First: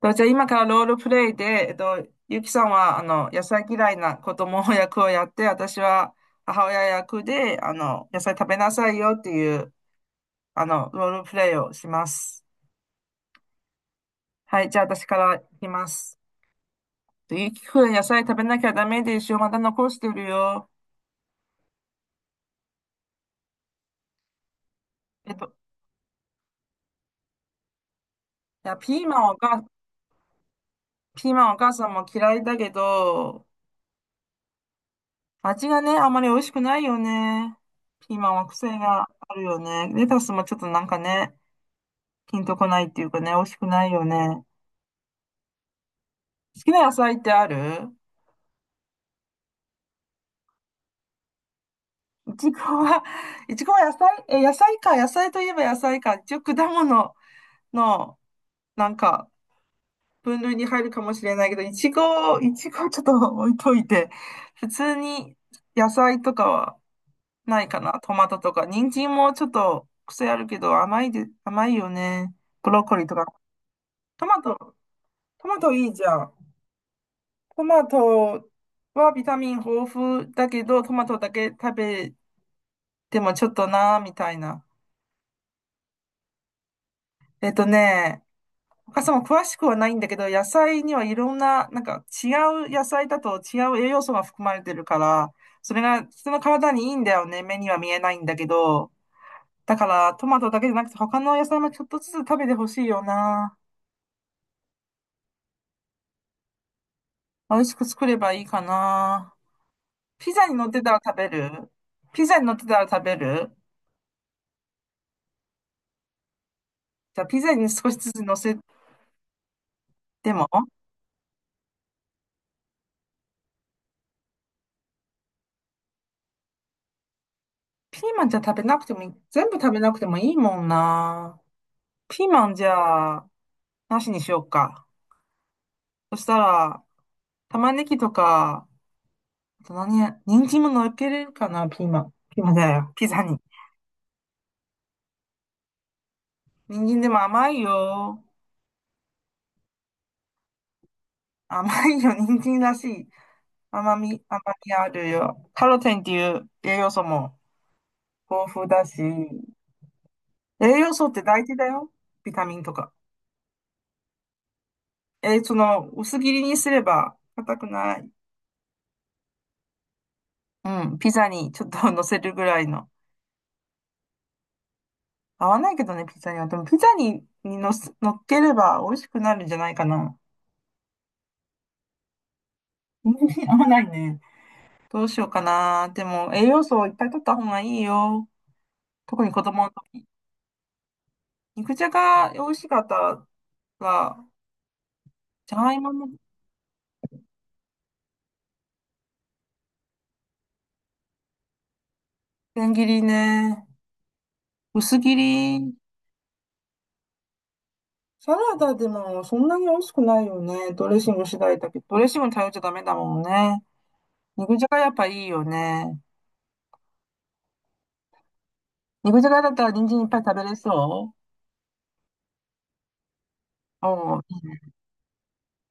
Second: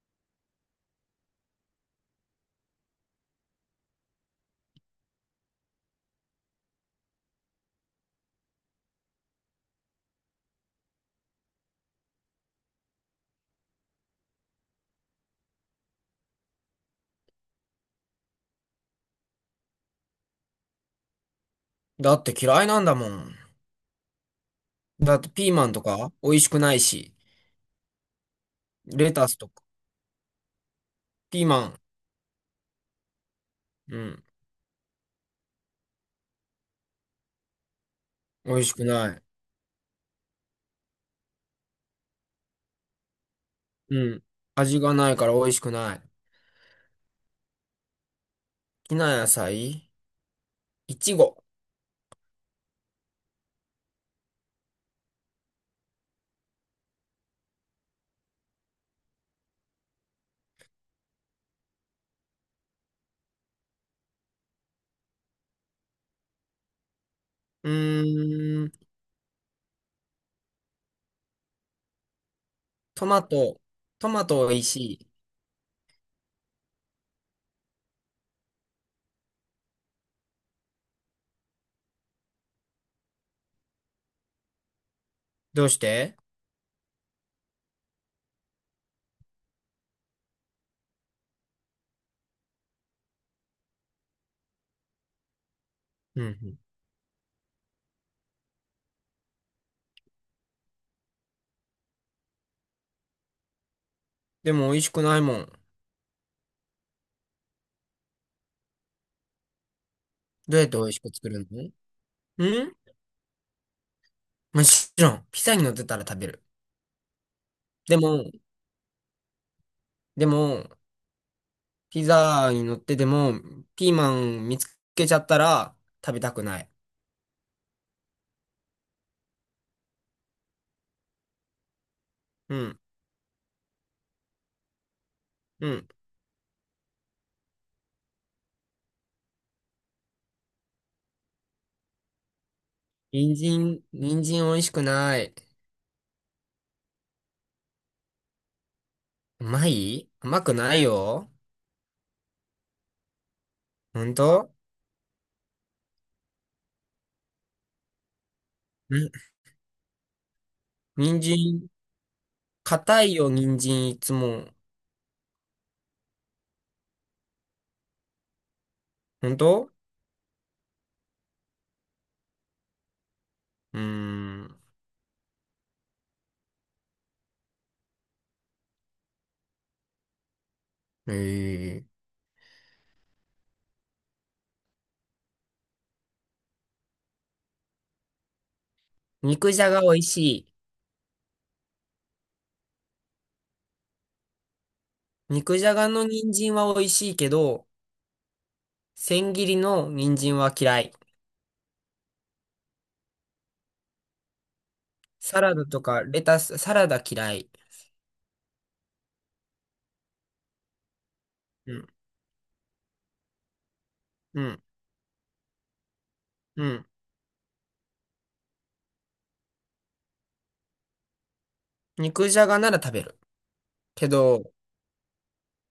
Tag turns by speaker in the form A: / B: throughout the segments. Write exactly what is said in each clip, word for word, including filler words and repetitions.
A: と、じゃあ今からロールプレイで、えっと、ゆきさんは、あの、野菜嫌いな子供役をやって、私は母親役で、あの、野菜食べなさいよっていう、あの、ロールプレイをします。はい、じゃあ私からいきます。ゆきくん、野菜食べなきゃダメでしょ。また残してるよ。
B: だって嫌いなんだもん。だって
A: えっ
B: ピ
A: と、
B: ーマンとか美味しくないし、
A: いや、ピー
B: レ
A: マ
B: タ
A: ンお
B: スとか、
A: か、ピーマ
B: ピー
A: ンお
B: マ
A: 母
B: ン、
A: さんも嫌いだけど、
B: うん、
A: 味がね、あまり美味しくないよね。ピーマンは
B: 美味
A: 癖
B: しく
A: が
B: ない。
A: あるよね。レタスもちょっとなんかね、ピンとこないっていうかね、美味しくない
B: う
A: よ
B: ん、
A: ね。
B: 味がないから美味しくない。好
A: 好きな野菜ってある？
B: きな野菜、いちご。
A: いちごは、いちごは野菜、え、野菜か、野菜といえば野菜か。一応果物の、なんか、分類に入るかもしれないけど、いちご、いちごちょっと置いといて、普通に野菜とかはない
B: う
A: かな。トマトと
B: ー
A: か。
B: ん、
A: 人参もちょっと癖あるけど、甘いで、甘いよね。ブロッコリ
B: ト
A: ーと
B: マ
A: か。
B: ト、ト
A: ト
B: マ
A: マ
B: ト美味
A: ト、
B: しい。
A: トマトいいじゃん。トマトはビタミン豊富だけど、トマトだけ食べてもちょっとなーみたいな。
B: どうして？
A: えっとね、お母さんも詳しくはないんだけど、野菜にはいろんな、なんか違う野菜だと違う栄養素が含まれてるから、それが
B: うんう
A: 人の
B: ん。
A: 体にいいんだよね。目には見えないんだけど。だからトマトだけじゃなくて他の野菜もちょっとずつ食べてほしいよな。
B: でも美味しくないもん。
A: 美味しく作ればいいかな。ピザに
B: どう
A: 乗
B: やっ
A: っ
B: て
A: て
B: 美
A: た
B: 味し
A: ら
B: く
A: 食べ
B: 作る
A: る。
B: の？
A: ピザ
B: う
A: に乗って
B: ん、
A: たら食べる。
B: もちろん、ピザに乗ってたら食べる。
A: じゃあ、ピザに少
B: で
A: しずつ
B: も、
A: 乗せ。
B: で
A: でも、
B: も、ピザに乗ってても、ピーマン見つけちゃったら食べたくない。
A: ピーマンじゃ食べなくてもいい、全部食べなくてもいいもんな。ピーマン
B: う
A: じ
B: ん
A: ゃあ、なしにしようか。
B: うん。
A: そしたら、玉ねぎとか、あと何や、人参も乗っけれるかな、ピーマン。ピーマンじゃないよ、ピザ
B: 人
A: に。
B: 参、人参美味しくない。
A: 人参でも甘いよ。
B: うまいうまくないよ。
A: 甘いよ、人参らしい。甘
B: ほん
A: み、甘
B: と？
A: みあるよ。カロテンっていう栄養素も豊富だし、
B: ん、
A: 栄養素っ
B: 人
A: て大事だ
B: 参、
A: よ。ビタミンとか。
B: 硬いよ、人参いつも。
A: えーその、薄切りにすれば硬くない。
B: ほんと？
A: うん、ピザにちょっと 乗せるぐらいの。
B: うーん。
A: 合わないけどね、ピザには。でも、ピザに、に乗す、乗っければ美味しくなるんじゃないかな。
B: えー
A: 合わないね。どうしようかな。でも、栄養素をいっぱい取った方がいいよ。特に子
B: 肉じ
A: 供の
B: ゃが美味
A: 時。
B: しい。
A: 肉じゃが美味しかったら、じ
B: 肉
A: ゃ
B: じ
A: が
B: ゃ
A: い
B: が
A: も
B: の
A: の
B: 人参は美味しいけど、千切りの人参は嫌い。
A: 千切りね。薄切
B: サラダ
A: り。
B: とかレタス、サラダ嫌い。
A: サラダでもそんなに美味しくないよね。ドレッシング次第だ
B: う
A: けど、
B: ん、
A: ドレッシングに頼っちゃダメだもんね。
B: う
A: 肉
B: ん、
A: じゃがやっぱいいよね。
B: うん。
A: 肉じゃがだったら人参いっぱい食べれそう？
B: 肉じゃがなら食べる。
A: お
B: け
A: ー。
B: ど、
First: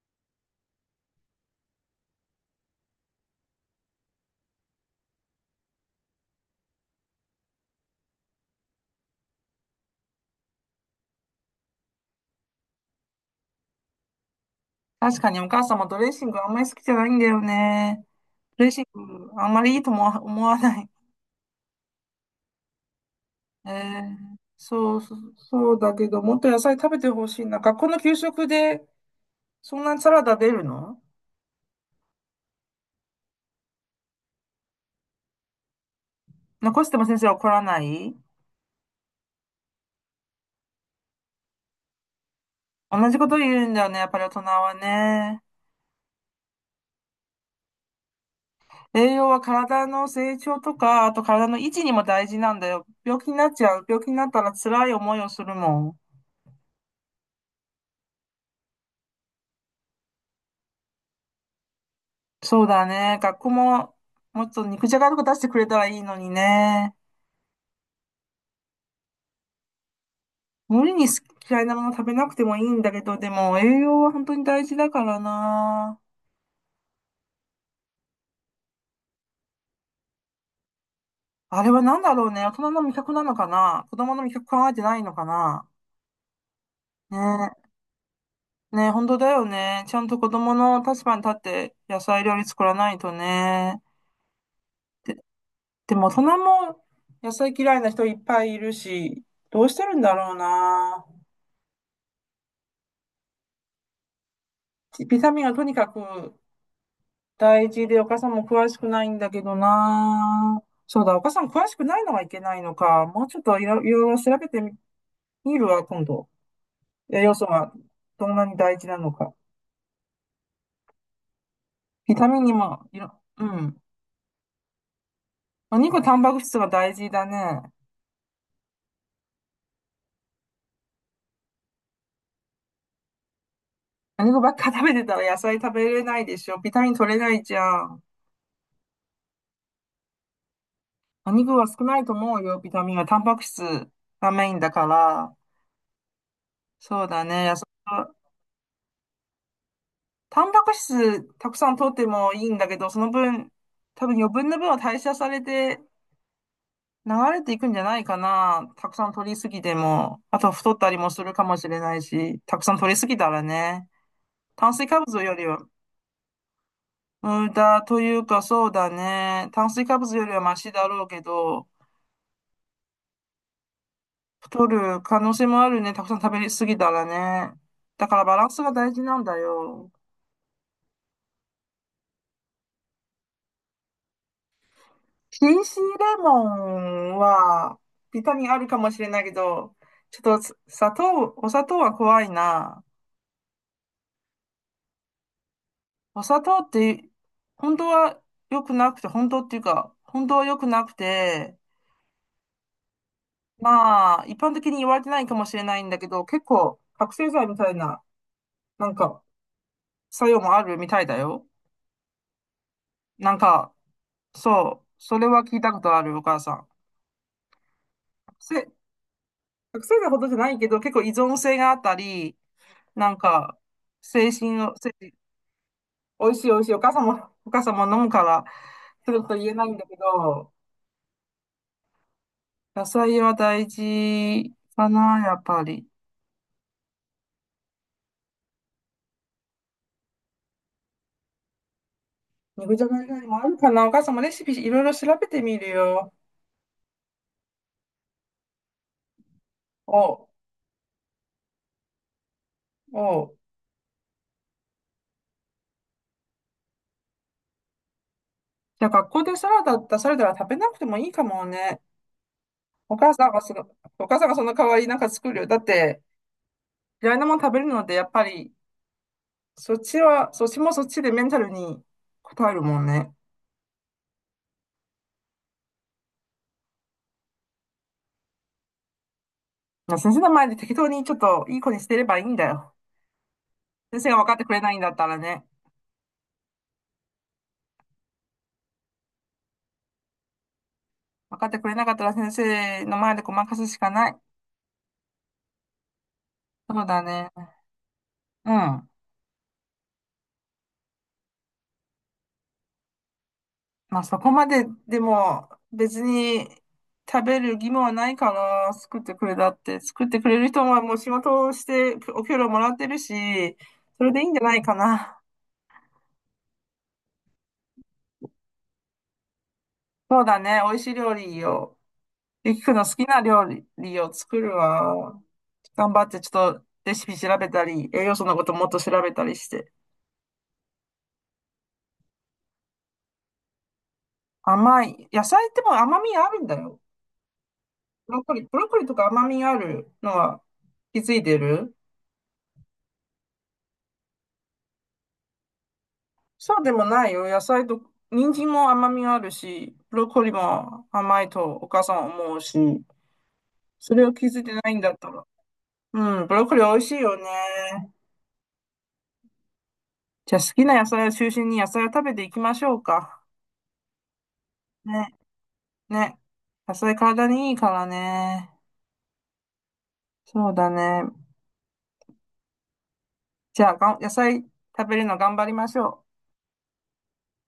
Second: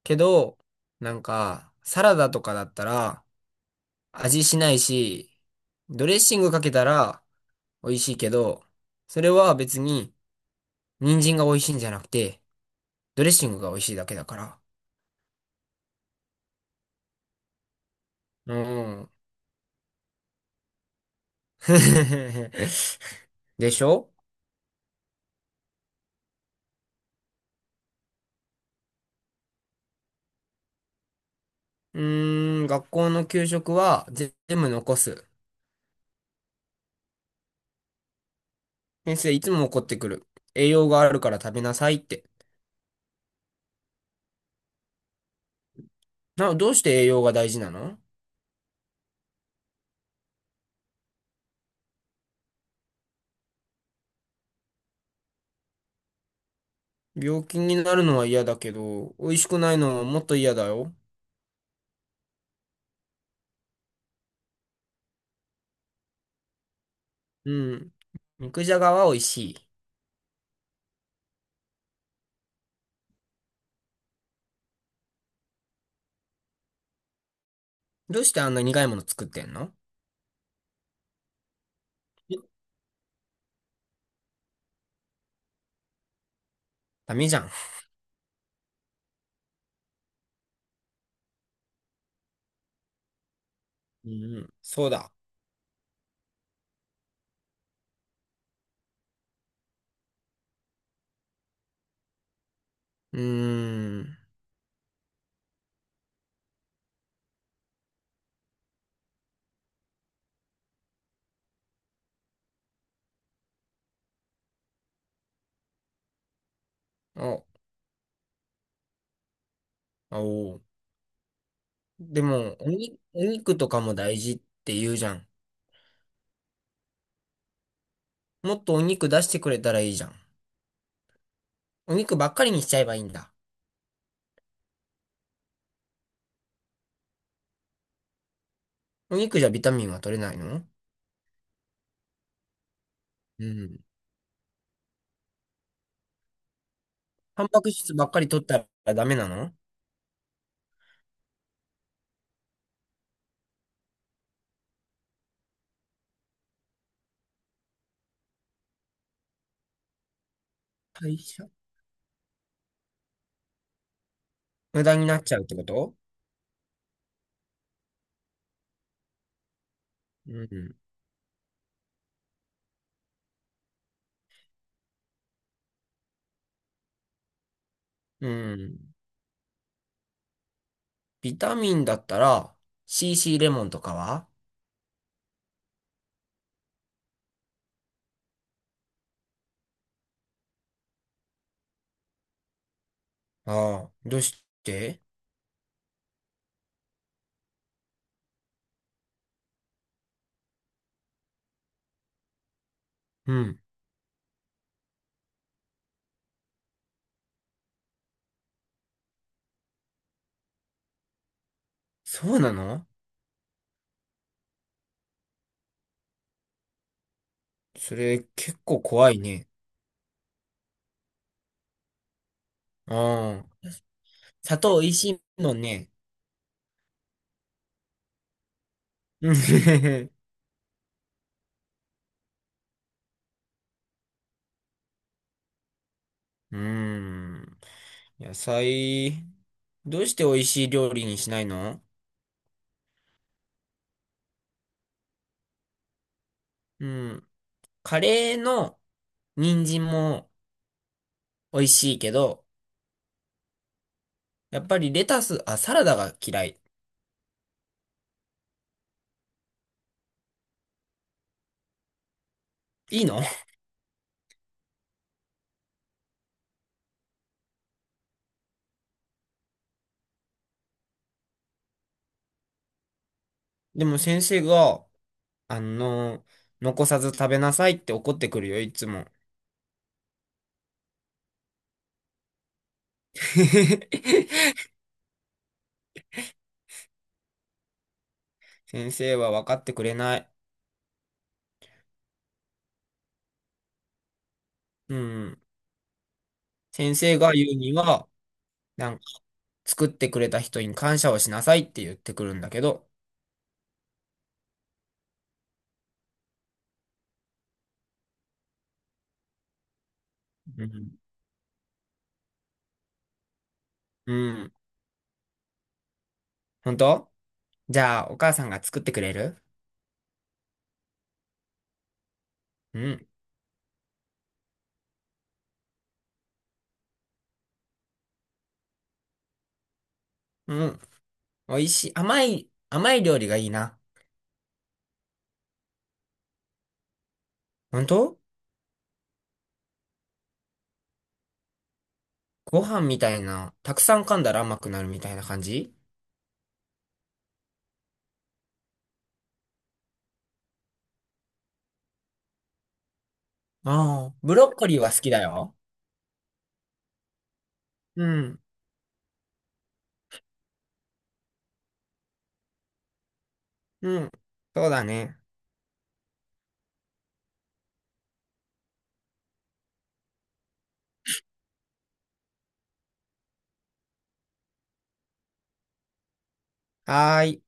B: けど、なんか、サラダとかだったら、味しないし、ドレッシングかけたら美味しいけど、それは別に人参が美味しいんじゃなくて、ドレッシングが美味しいだけだから。
A: 確かにお母様ドレッシングあんまり好きじゃないんだよね。
B: う
A: ドレッシン
B: ん。
A: グあんまりいいとも思わない。え
B: でしょ？
A: ー、そうそう、そうだけど、もっと野菜食べてほしいな。学校の給食でそんなにサラダ出るの？
B: うーん、学校の給食は全部残す。
A: 残しても先生怒らない？
B: 先生いつも怒ってくる。栄養があるから食べなさいって。
A: 同じこと言うんだよね、やっぱり大人はね。
B: な、どうして栄養が大事なの？
A: 栄養は体の成長とか、あと体の維持にも大事なんだよ。病気になっちゃう。病気になったら辛い思いをするもん。
B: 病気になるのは嫌だけど、美味しくないのはもっと嫌だよ。
A: そうだね。学校も、もっと肉じゃがとか出してくれたらいいのにね。
B: うん。肉じゃがは美味しい。
A: 無理に好き嫌いなもの食べなくてもいいんだけど、でも栄養は本当に大事だからな。
B: どうしてあんな苦いもの作ってんの？
A: あれは何だろうね。大人の味覚なのかな？子供の味覚考えてないのかな？
B: ダメじゃん。
A: ねえ。ねえ、本当だよね。ちゃんと子供の立場に立って野菜料理作らないとね。
B: うん、そうだ。
A: で、でも大人も野菜嫌いな人いっぱいいるし、どうしてるんだろうな。
B: うーん。
A: ビタミンはとにかく大事で、お母さんも詳しくないんだけどな。そうだ、お母さん詳しくないのはいけないのか。もうちょっといろいろいろ調べてみみるわ、今度。栄養
B: お、
A: 素はどんなに大事なのか。
B: おう。
A: ビ
B: で
A: タミンに
B: も、お
A: も、い
B: に、
A: ろ、
B: お
A: う
B: 肉と
A: ん。
B: かも大事って言うじゃん。
A: お肉、タンパク質が大事だね。
B: もっとお肉出してくれたらいいじゃん。お肉ばっかりにしちゃえばいいんだ。
A: お肉ばっか食べてたら野菜食べれないでしょ。ビタミン取れないじゃん。
B: お肉じゃビタミンは取れないの？
A: お肉は少ないと思うよ、ビタミンは。タンパク
B: う
A: 質
B: ん。
A: がメインだから。そうだ
B: タ
A: ね。
B: ン
A: 野
B: パ
A: 菜
B: ク質ばっかり取ったらダメなの？
A: タンパク質たくさん取ってもいいんだけど、その分、多分余分な分は代謝されて流れていくんじゃないかな。たくさん取りすぎても、あとは太ったりも
B: 代
A: するか
B: 謝？
A: もしれないし、たくさん取りすぎたらね、炭
B: 無
A: 水
B: 駄
A: 化
B: にな
A: 物
B: っ
A: よ
B: ちゃう
A: り
B: って
A: は
B: こと？
A: 無駄というかそうだね。炭水化物より
B: う
A: はマシ
B: ん。
A: だろうけど、太る可能性もあるね。たくさん食べ過ぎたらね。だから
B: う
A: バランスが大
B: ん。
A: 事なんだよ。
B: ビタミンだったら、シーシー レモンとかは？
A: シーシー レモンは、ビタミンあるかもしれないけど、ちょっとさ砂糖、お砂糖は怖いな。
B: ああ、どうして？
A: お砂糖って、本当は良くなくて、本当っていうか、本当は良くなくて、
B: うん。
A: まあ、一般的に言われてないかもしれないんだけど、結構、覚醒剤みたいな、なんか、作用もあるみたいだよ。
B: そうなの？
A: なんか、そう、それは聞いたことある、お母さん。
B: それ
A: 覚
B: 結
A: 醒、
B: 構怖いね。
A: 覚醒剤ほどじゃないけど、結構依存性があったり、
B: う
A: なん
B: ん。
A: か、精神
B: 砂
A: の、
B: 糖美
A: 精。
B: 味しいもんね。
A: 美味しい美味しい。お母さんも、お母さんも飲むから、する
B: う
A: と
B: ん。
A: 言えないんだけ ど、野菜は大事かな、やっぱり。
B: うん、野菜、どうして美味しい料理にしないの？
A: 肉じゃが以外にもあるかな。お母さんもレシピいろいろ調べてみるよ。
B: うん。カレーの人参
A: おう、
B: も美味しいけど、
A: おう。
B: やっぱりレタス、あ、サラダが嫌い。
A: じゃあ学校でサラダだったらサラダは食べなくてもいいかもね。お
B: いい
A: 母
B: の？
A: さんがその、お母さんがその代わりなんか作るよ。だって、嫌いなもの食べるので、やっぱり、そっちは、そっちもそっちでメンタルに応えるもんね。
B: でも先生が、あの、残さず食べなさいって怒ってくるよ、いつも。
A: まあ先生の前で適当にちょっといい子にしてればいいんだよ。先生が分かってくれ ないんだったらね。
B: 先生は分かってくれない。
A: 分かってくれなかったら先生の前でごまかすしかない。
B: うん。
A: そう
B: 先
A: だ
B: 生
A: ね。
B: が言うには、
A: うん。
B: なんか、作ってくれた人に感謝をしなさいって言ってくるんだけど。
A: まあそこまででも別に食べる義務はないかな。作ってくれたって。作ってくれる人
B: う
A: は
B: ん。
A: もう仕事をしてお給料もらってるし、それ
B: う
A: でいいんじゃ
B: ん。
A: ないかな。
B: 本当？じゃあ、お母さんが作ってくれる？
A: そうだね。美味しい料理を、ゆきくん
B: う
A: の好き
B: ん。
A: な料理を作るわ。頑張ってちょっとレシピ調べたり、栄養素のこともっと調べたりして。
B: うん。美味しい。甘い、甘い料理がいいな。
A: 甘い。野菜ってもう甘みあるんだよ。
B: 本
A: ブ
B: 当？
A: ロッコリー、ブロッコリーとか甘みあるのは気づいてる？
B: ご飯みたいな、たくさん噛んだら甘くなるみたいな感じ？
A: そうでもないよ。野菜と、人参も甘みあるし、ブロッコリーも甘いとお母さんは思うし、それ
B: あ
A: を
B: あ、
A: 気
B: ブ
A: づい
B: ロ
A: て
B: ッ
A: な
B: コ
A: い
B: リー
A: ん
B: は
A: だっ
B: 好
A: た
B: きだ
A: ら。
B: よ。
A: うん、ブロッコリー美味しいよね。
B: うん。
A: じゃあ好きな野菜を中心に野菜を食べていきましょうか。
B: うん。そうだ
A: ね、
B: ね。
A: ね。野菜体にいいからね。そうだね。じゃあがん、野菜食べるの頑張りましょう。
B: はーい。